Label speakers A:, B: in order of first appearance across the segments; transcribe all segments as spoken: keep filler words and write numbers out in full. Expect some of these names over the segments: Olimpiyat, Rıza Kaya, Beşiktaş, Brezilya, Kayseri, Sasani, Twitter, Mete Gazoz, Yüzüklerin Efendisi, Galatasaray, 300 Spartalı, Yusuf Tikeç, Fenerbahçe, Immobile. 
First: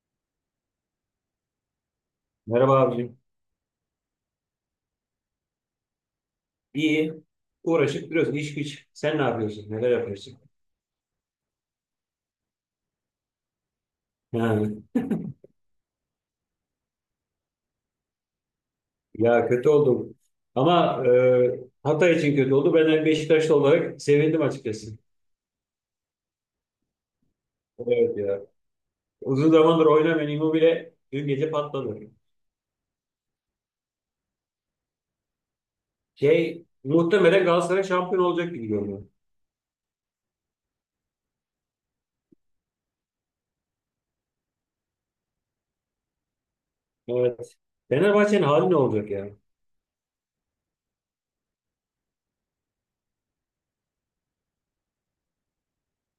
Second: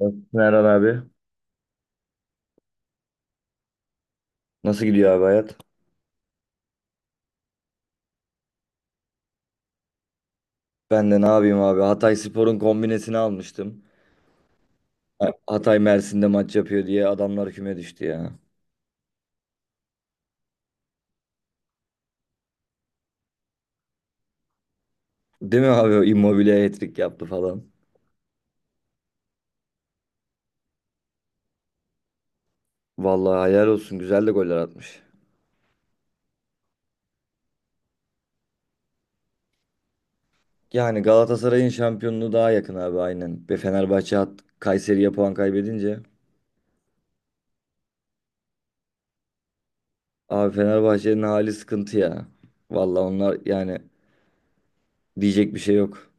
A: Nasılsın Erhan abi?
B: Merhaba abicim.
A: Nasıl gidiyor abi hayat?
B: İyi. Uğraşıp duruyorsun. İş güç. Sen ne yapıyorsun? Neler yapıyorsun?
A: Ben de ne yapayım abi? Hatay Spor'un kombinesini almıştım.
B: Ha.
A: Ha- Hatay Mersin'de maç yapıyor diye adamlar küme düştü ya.
B: Ya kötü oldum. Ama e, Hatay için kötü oldu. Ben de Beşiktaşlı olarak sevindim açıkçası.
A: Değil mi abi? O Immobile hat-trick yaptı falan.
B: Evet ya. Uzun zamandır oynamayan Immobile dün gece patladı.
A: Vallahi hayal olsun. Güzel de goller atmış.
B: Şey, muhtemelen Galatasaray şampiyon olacak gibi görünüyor.
A: Yani Galatasaray'ın şampiyonluğu daha yakın abi aynen. Ve Fenerbahçe hat Kayseri'ye puan kaybedince.
B: Evet. Fenerbahçe'nin hali ne olacak ya?
A: Abi Fenerbahçe'nin hali sıkıntı ya. Vallahi onlar yani diyecek bir şey yok.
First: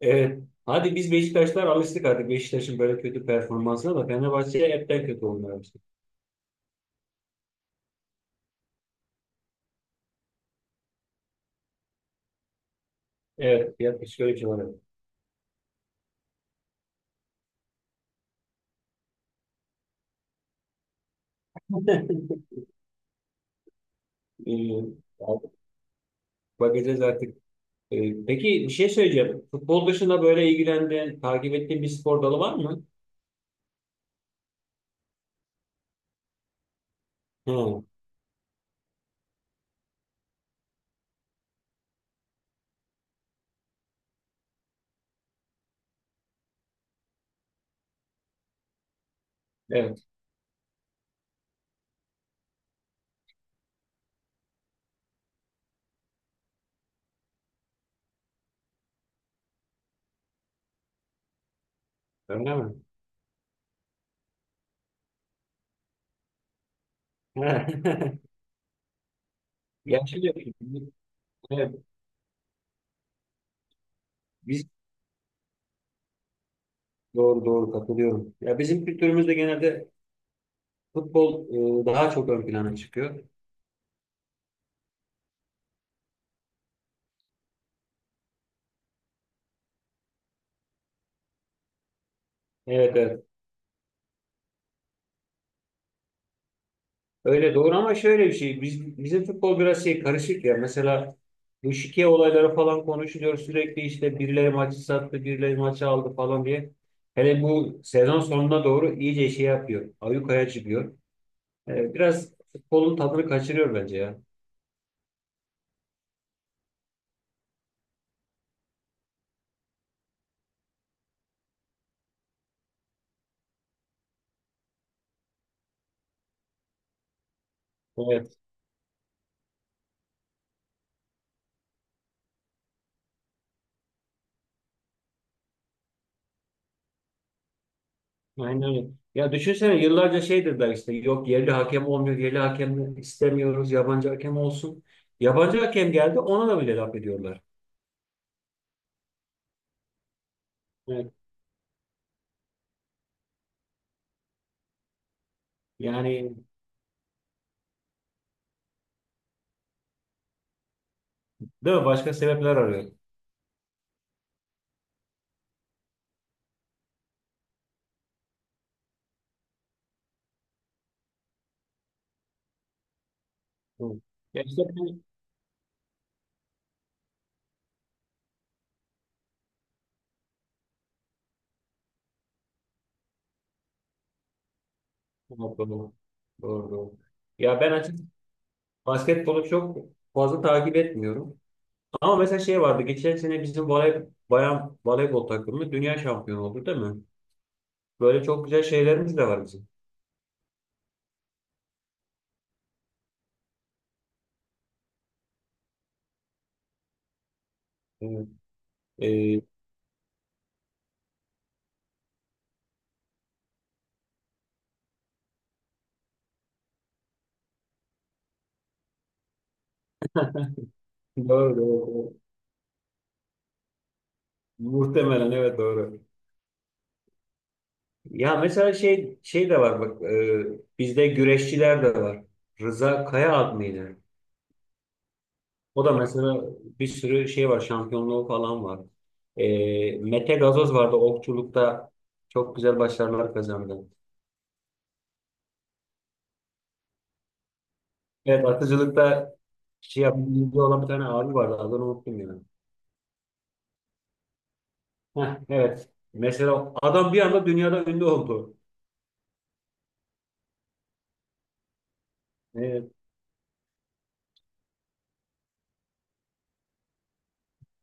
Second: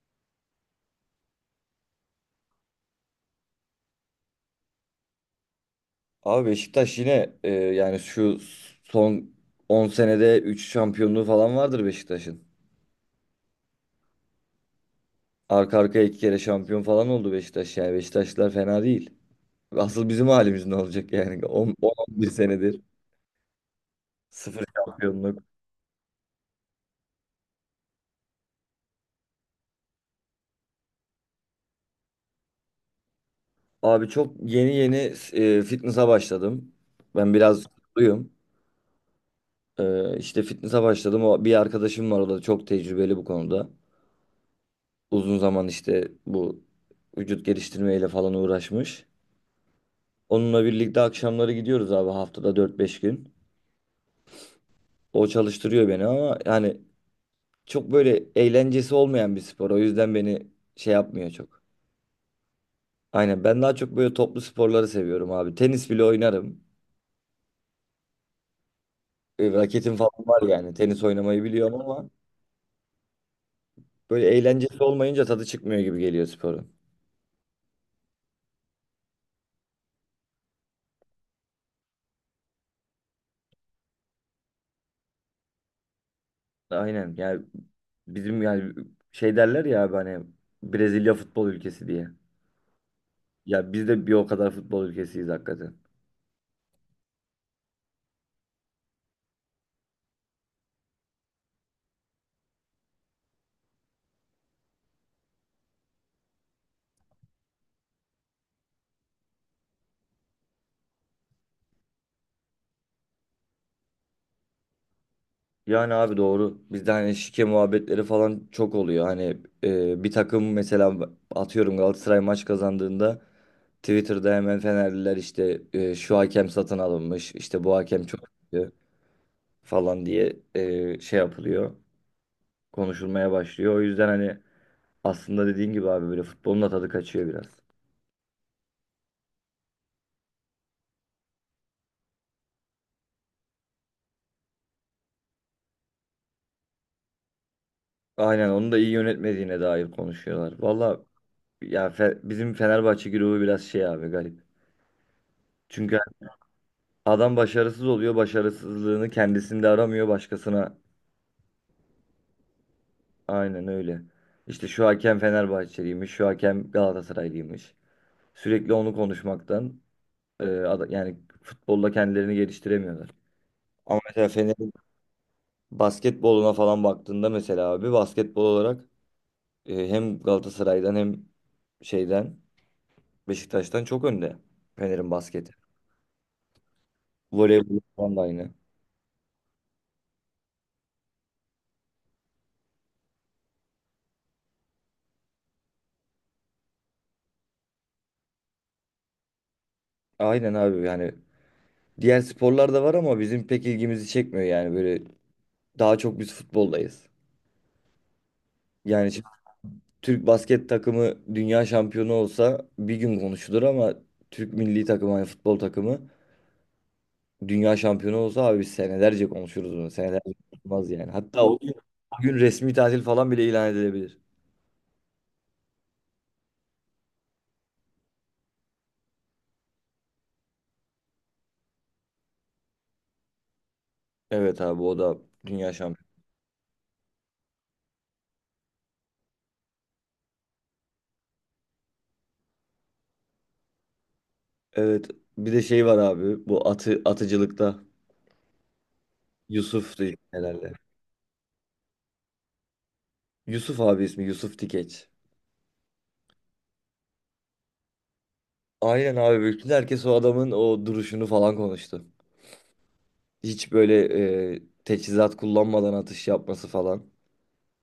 B: Evet. Hadi biz Beşiktaşlar alıştık artık Beşiktaş'ın böyle kötü performansına da Fenerbahçe hepten kötü olmaya başladı.
A: Abi Beşiktaş yine e, yani şu son on senede üç şampiyonluğu falan vardır Beşiktaş'ın.
B: Evet. Yaklaşık öyle bir şey var.
A: Arka arkaya iki kere şampiyon falan oldu Beşiktaş yani. Beşiktaşlılar fena değil. Asıl bizim halimiz ne olacak yani on on bir senedir sıfır
B: Ee,
A: şampiyonluk.
B: Bakacağız artık. Ee, peki bir şey söyleyeceğim. Futbol dışında böyle ilgilendiğin, takip ettiğin bir spor dalı var mı?
A: Abi çok yeni yeni e, fitness'a başladım. Ben biraz
B: Hı,
A: kutluyum. E, işte fitness'a başladım. O, bir arkadaşım var, o da çok tecrübeli bu konuda. Uzun zaman işte bu vücut geliştirmeyle falan uğraşmış.
B: evet.
A: Onunla birlikte akşamları gidiyoruz abi, haftada dört beş gün. O çalıştırıyor beni ama yani çok böyle eğlencesi olmayan bir spor. O yüzden beni şey yapmıyor çok.
B: Öyle mi?
A: Aynen, ben daha çok böyle toplu sporları seviyorum abi. Tenis bile oynarım. E, Raketim
B: Ya
A: falan
B: şimdi,
A: var yani. Tenis
B: evet,
A: oynamayı biliyorum ama böyle
B: biz
A: eğlencesi olmayınca tadı çıkmıyor gibi geliyor sporun.
B: doğru doğru katılıyorum. Ya bizim kültürümüzde genelde futbol e, daha çok ön plana çıkıyor.
A: Aynen yani bizim yani şey derler ya abi hani, Brezilya futbol ülkesi diye.
B: Evet, evet.
A: Ya biz de bir o kadar futbol ülkesiyiz hakikaten.
B: Öyle doğru ama şöyle bir şey. Biz, bizim futbol biraz şey karışık ya. Mesela bu şike olayları falan konuşuluyor sürekli işte birileri maçı sattı, birileri maçı aldı falan diye. Hele bu sezon sonuna doğru iyice şey yapıyor. Ayyukaya çıkıyor. Ee, biraz futbolun tadını kaçırıyor bence ya.
A: Yani abi doğru. Bizde hani şike muhabbetleri falan çok oluyor. Hani e, bir takım mesela, atıyorum Galatasaray maç kazandığında Twitter'da hemen Fenerliler işte e, şu hakem satın alınmış, işte bu hakem çok
B: Evet,
A: kötü falan diye e, şey yapılıyor. Konuşulmaya başlıyor. O yüzden hani aslında dediğin gibi abi böyle futbolun da tadı kaçıyor biraz.
B: aynen öyle. Ya düşünsene yıllarca şey dediler işte yok yerli hakem olmuyor, yerli hakem istemiyoruz, yabancı hakem olsun. Yabancı hakem geldi ona da bile laf ediyorlar.
A: Aynen, onu da iyi yönetmediğine dair konuşuyorlar. Valla
B: Evet.
A: ya Fe- bizim Fenerbahçe grubu biraz şey abi, garip. Çünkü
B: Yani
A: Adam başarısız oluyor. Başarısızlığını kendisinde aramıyor, başkasına.
B: değil mi? Başka sebepler arıyor.
A: Aynen öyle. İşte şu hakem Fenerbahçeliymiş, şu hakem Galatasaraylıymış. Sürekli onu konuşmaktan e, ada- yani futbolda kendilerini geliştiremiyorlar. Ama
B: Hı.
A: mesela
B: Ya işte
A: Fener'in
B: ben.
A: basketboluna falan baktığında mesela abi, basketbol olarak e, hem Galatasaray'dan hem şeyden Beşiktaş'tan çok önde Fener'in basketi.
B: Doğru. Doğru. Ya ben
A: Voleybol
B: açık
A: falan da aynı.
B: basketbolu çok fazla takip etmiyorum. Ama mesela şey vardı. Geçen sene bizim voley, bayan voleybol takımı dünya şampiyonu oldu değil mi? Böyle çok güzel şeylerimiz de var bizim.
A: Aynen abi yani diğer sporlar da var ama bizim pek ilgimizi çekmiyor yani, böyle Daha çok biz futboldayız.
B: Evet.
A: Yani şimdi
B: Ee,
A: Türk basket takımı dünya şampiyonu olsa bir gün konuşulur ama Türk milli takımı, yani futbol takımı dünya şampiyonu olsa abi biz senelerce konuşuruz bunu. Senelerce konuşulmaz yani. Hatta
B: doğru,
A: o gün,
B: doğru.
A: o gün resmi tatil falan bile ilan edilebilir.
B: Muhtemelen evet doğru. Ya mesela şey şey de var bak e, bizde güreşçiler de var. Rıza Kaya ad mıydı?
A: Evet abi, o da dünya
B: O da
A: şampiyonu.
B: mesela bir sürü şey var, şampiyonluğu falan var. Ee, Mete Gazoz vardı okçulukta. Çok güzel başarılar kazandı.
A: Evet, bir de şey var abi, bu atı, atıcılıkta
B: Evet, atıcılıkta
A: Yusuf
B: şey
A: Yusuf'tu
B: yapan,
A: herhalde.
B: olan bir tane abi vardı. Adını unuttum ya.
A: Yusuf abi, ismi Yusuf Tikeç.
B: Heh, evet. Mesela adam bir anda dünyada ünlü oldu.
A: Aynen abi, bütün herkes o adamın o duruşunu falan konuştu.
B: Evet,
A: Hiç böyle e, teçhizat kullanmadan atış yapması falan.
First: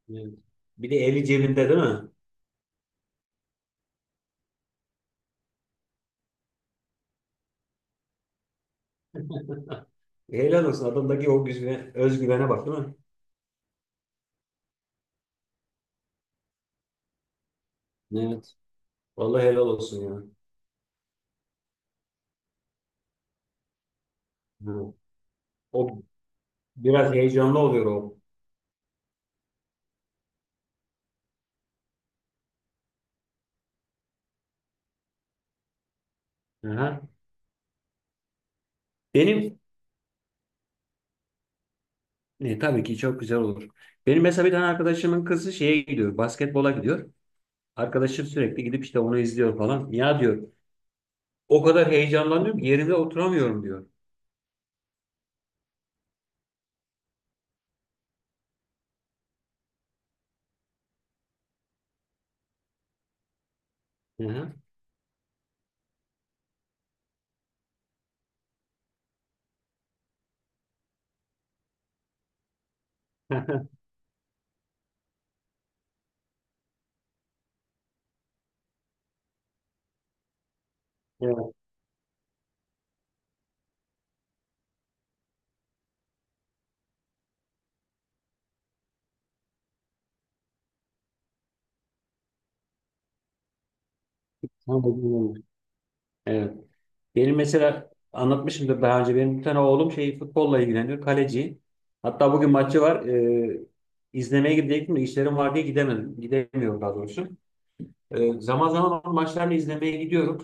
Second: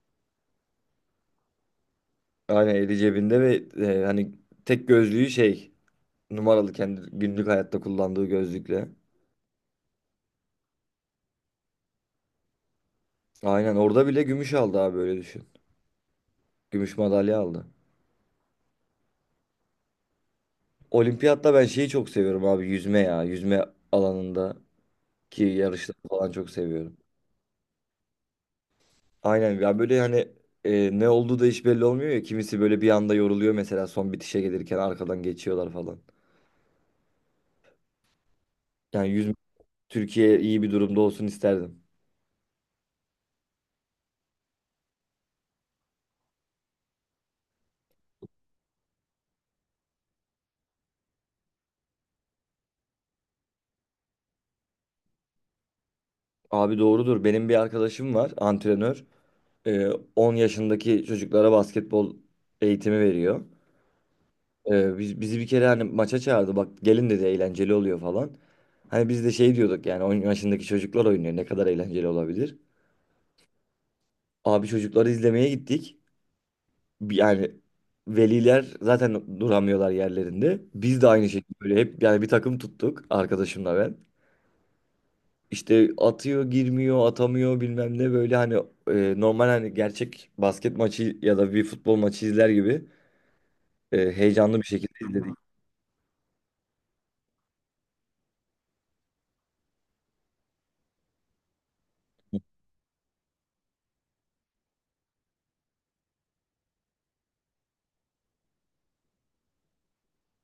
B: evet. Bir de eli cebinde değil mi?
A: Aynen, eli cebinde ve e, hani tek gözlüğü, şey, numaralı, kendi günlük hayatta kullandığı gözlükle.
B: Helal olsun. Adamdaki o güzve- özgüvene bak değil mi?
A: Aynen, orada bile gümüş aldı abi, böyle düşün. Gümüş madalya aldı.
B: Evet. Vallahi helal olsun ya.
A: Olimpiyatta ben şeyi çok seviyorum abi, yüzme ya. Yüzme alanında
B: Hı.
A: ki
B: O
A: yarışları falan çok seviyorum.
B: biraz heyecanlı oluyor o.
A: Aynen ya, böyle hani e, ne olduğu da hiç belli olmuyor ya. Kimisi böyle bir anda yoruluyor mesela, son bitişe gelirken arkadan geçiyorlar falan.
B: Aha.
A: Yani yüzme
B: Benim.
A: Türkiye iyi bir durumda olsun isterdim.
B: E, tabii ki çok güzel olur. Benim mesela bir tane arkadaşımın kızı şeye gidiyor, basketbola gidiyor. Arkadaşım sürekli gidip işte onu izliyor falan. Ya diyor, o kadar heyecanlanıyorum ki yerimde oturamıyorum diyor.
A: Abi doğrudur. Benim bir arkadaşım var, antrenör. Ee, on yaşındaki çocuklara basketbol eğitimi veriyor.
B: Hı hı.
A: Ee, biz, bizi bir kere hani maça çağırdı. Bak, gelin dedi, eğlenceli oluyor falan. Hani biz de şey diyorduk yani, on yaşındaki çocuklar oynuyor, ne kadar eğlenceli olabilir. Abi, çocukları izlemeye gittik. Bir- Yani veliler zaten duramıyorlar yerlerinde. Biz de aynı
B: Evet,
A: şekilde böyle, hep yani bir takım tuttuk arkadaşımla ben. İşte atıyor, girmiyor, atamıyor, bilmem ne, böyle hani e, normal hani, gerçek basket maçı ya da bir futbol maçı izler gibi e, heyecanlı bir
B: tam da
A: şekilde izledik.
B: bilmiyorum. Evet. Benim mesela anlatmışımdır daha önce. Benim bir tane oğlum şey futbolla ilgileniyor, kaleci. Hatta bugün maçı var. E, izlemeye gidecektim de işlerim var diye gidemedim. Gidemiyorum daha doğrusu. Ee, zaman zaman onun maçlarını izlemeye gidiyorum.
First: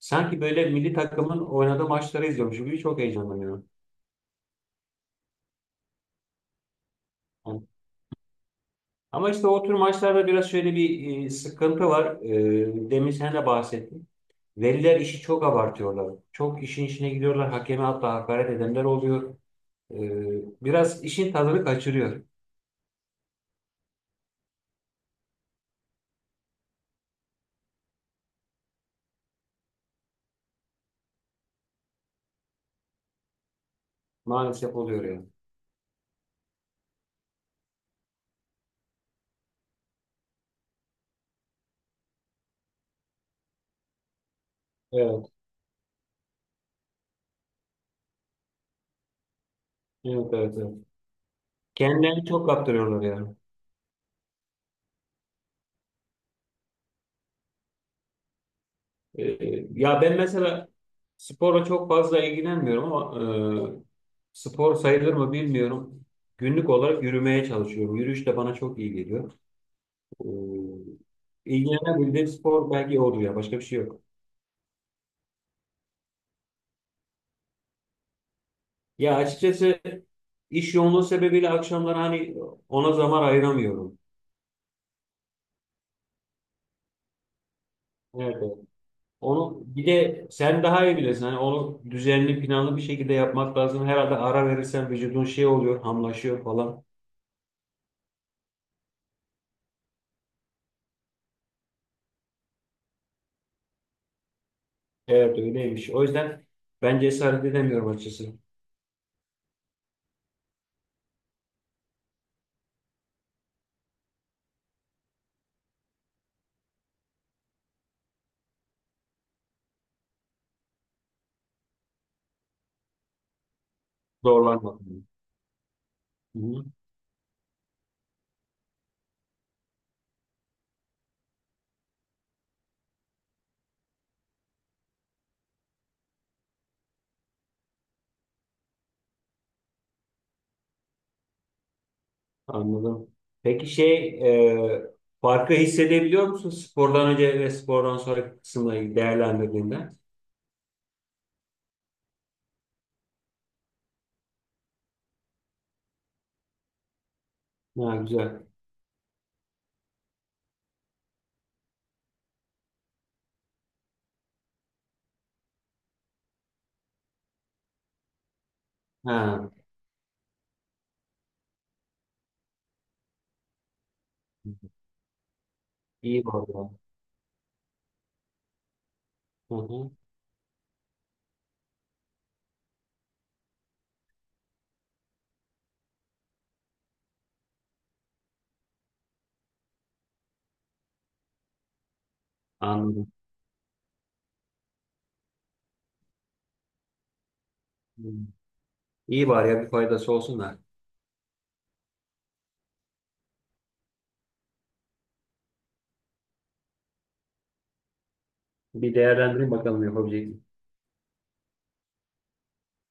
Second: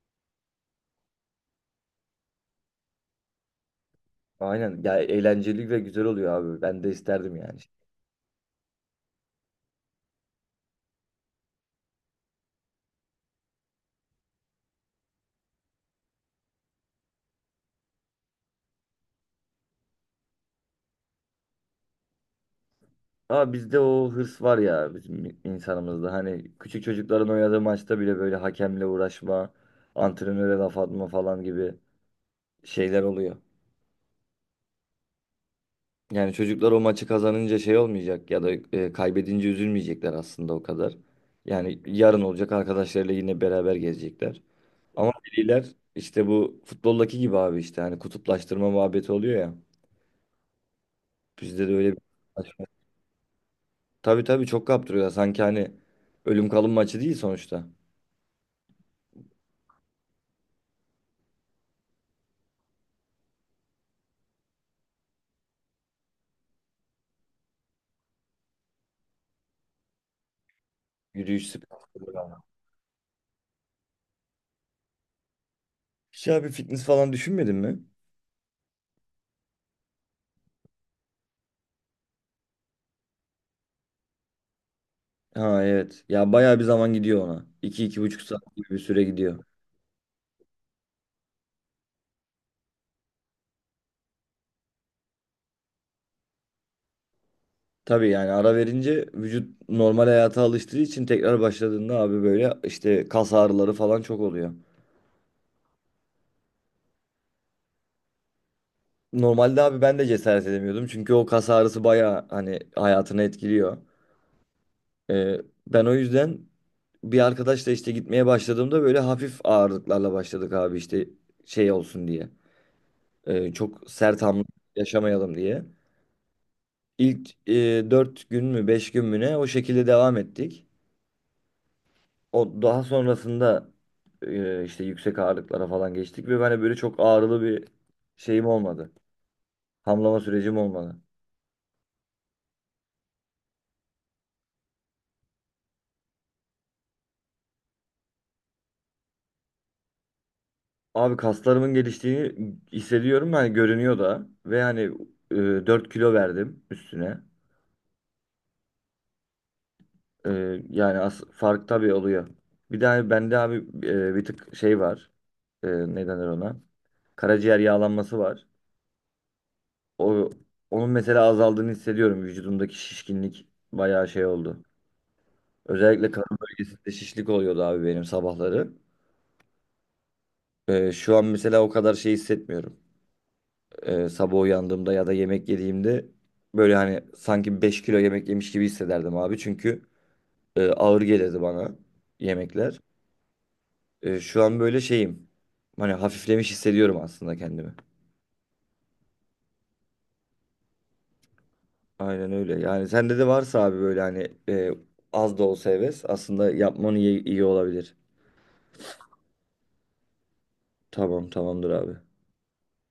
B: Sanki böyle milli takımın oynadığı maçları izliyormuş gibi çok heyecanlanıyorum.
A: Aynen ya, eğlenceli ve güzel oluyor abi. Ben de isterdim yani.
B: Yani- Ama işte o tür maçlarda biraz şöyle bir e, sıkıntı var. Ee, demin sen de bahsettin. Veliler işi çok abartıyorlar. Çok işin içine gidiyorlar. Hakeme hatta hakaret edenler oluyor. Ee, biraz işin tadını kaçırıyor.
A: Ama bizde o hırs var ya, bizim insanımızda. Hani küçük çocukların oynadığı maçta bile böyle hakemle uğraşma, antrenöre laf atma falan gibi şeyler oluyor.
B: Maalesef oluyor yani.
A: Yani çocuklar o maçı kazanınca şey olmayacak ya da e, kaybedince üzülmeyecekler aslında o kadar. Yani yarın olacak, arkadaşlarıyla yine beraber gezecekler. Ama
B: Evet,
A: veliler işte bu futboldaki gibi abi, işte hani kutuplaştırma muhabbeti oluyor ya.
B: evet, evet, evet.
A: Bizde de öyle bir.
B: Kendilerini çok kaptırıyorlar yani.
A: Tabii tabii, çok kaptırıyorlar. Sanki hani ölüm kalım maçı değil sonuçta.
B: E, Ya ben mesela sporla çok fazla ilgilenmiyorum ama e, spor sayılır mı bilmiyorum. Günlük olarak yürümeye çalışıyorum. Yürüyüş de bana çok iyi geliyor. E,
A: Yürüyüş spor.
B: ilgilenebildiğim spor belki odur ya. Başka bir şey yok.
A: Hiç abi, fitness falan düşünmedin mi?
B: Ya açıkçası iş yoğunluğu sebebiyle akşamları hani ona zaman ayıramıyorum.
A: Ha evet. Ya bayağı bir zaman gidiyor ona. iki iki buçuk
B: Evet,
A: saat
B: evet.
A: gibi bir süre gidiyor.
B: Onu bir de sen daha iyi bilirsin. Hani onu düzenli, planlı bir şekilde yapmak lazım. Herhalde ara verirsen vücudun şey oluyor, hamlaşıyor falan.
A: Tabii yani, ara verince vücut normal hayata alıştığı için tekrar başladığında abi böyle işte kas ağrıları falan çok oluyor.
B: Evet öyleymiş. O yüzden ben cesaret edemiyorum açıkçası.
A: Normalde abi ben de cesaret edemiyordum. Çünkü o kas ağrısı bayağı hani hayatını etkiliyor. Ee, ben o yüzden bir arkadaşla işte gitmeye başladığımda böyle hafif ağırlıklarla başladık abi, işte şey olsun diye. Ee, çok sert hamle
B: Zorlanmadım.
A: yaşamayalım diye.
B: Hı hı,
A: İlk e, dört gün mü, beş gün mü ne, o şekilde devam ettik. O daha sonrasında e, işte yüksek ağırlıklara falan geçtik ve ben de böyle çok ağrılı bir şeyim olmadı. Hamlama sürecim olmadı.
B: anladım. Peki şey e, farkı hissedebiliyor musun spordan önce ve spordan sonra kısımla ilgili değerlendirdiğinde?
A: Abi kaslarımın geliştiğini hissediyorum, yani görünüyor da, ve hani e, dört kilo verdim üstüne.
B: Ha, güzel.
A: E, yani as fark tabii oluyor. Bir de hani bende abi e, bir tık şey var. E, ne denir ona? Karaciğer yağlanması var.
B: Ha,
A: O onun mesela azaldığını hissediyorum. Vücudumdaki şişkinlik bayağı şey oldu. Özellikle
B: iyi
A: karın
B: var ya.
A: bölgesinde şişlik oluyordu abi benim, sabahları.
B: Hı hı,
A: E, şu an mesela o kadar şey hissetmiyorum. Ee, sabah uyandığımda ya da yemek yediğimde böyle hani sanki beş kilo yemek yemiş gibi hissederdim abi. Çünkü e, ağır gelirdi bana yemekler.
B: anladım.
A: E, şu an böyle şeyim. Hani hafiflemiş hissediyorum aslında kendimi.
B: Hı. İyi var ya, bir faydası olsun da.
A: Aynen öyle. Yani sende de varsa abi böyle hani e, az da olsa heves, aslında yapmanı iyi, iyi olabilir.
B: Bir değerlendireyim bakalım yapabilecek.
A: Tamam tamamdır abi.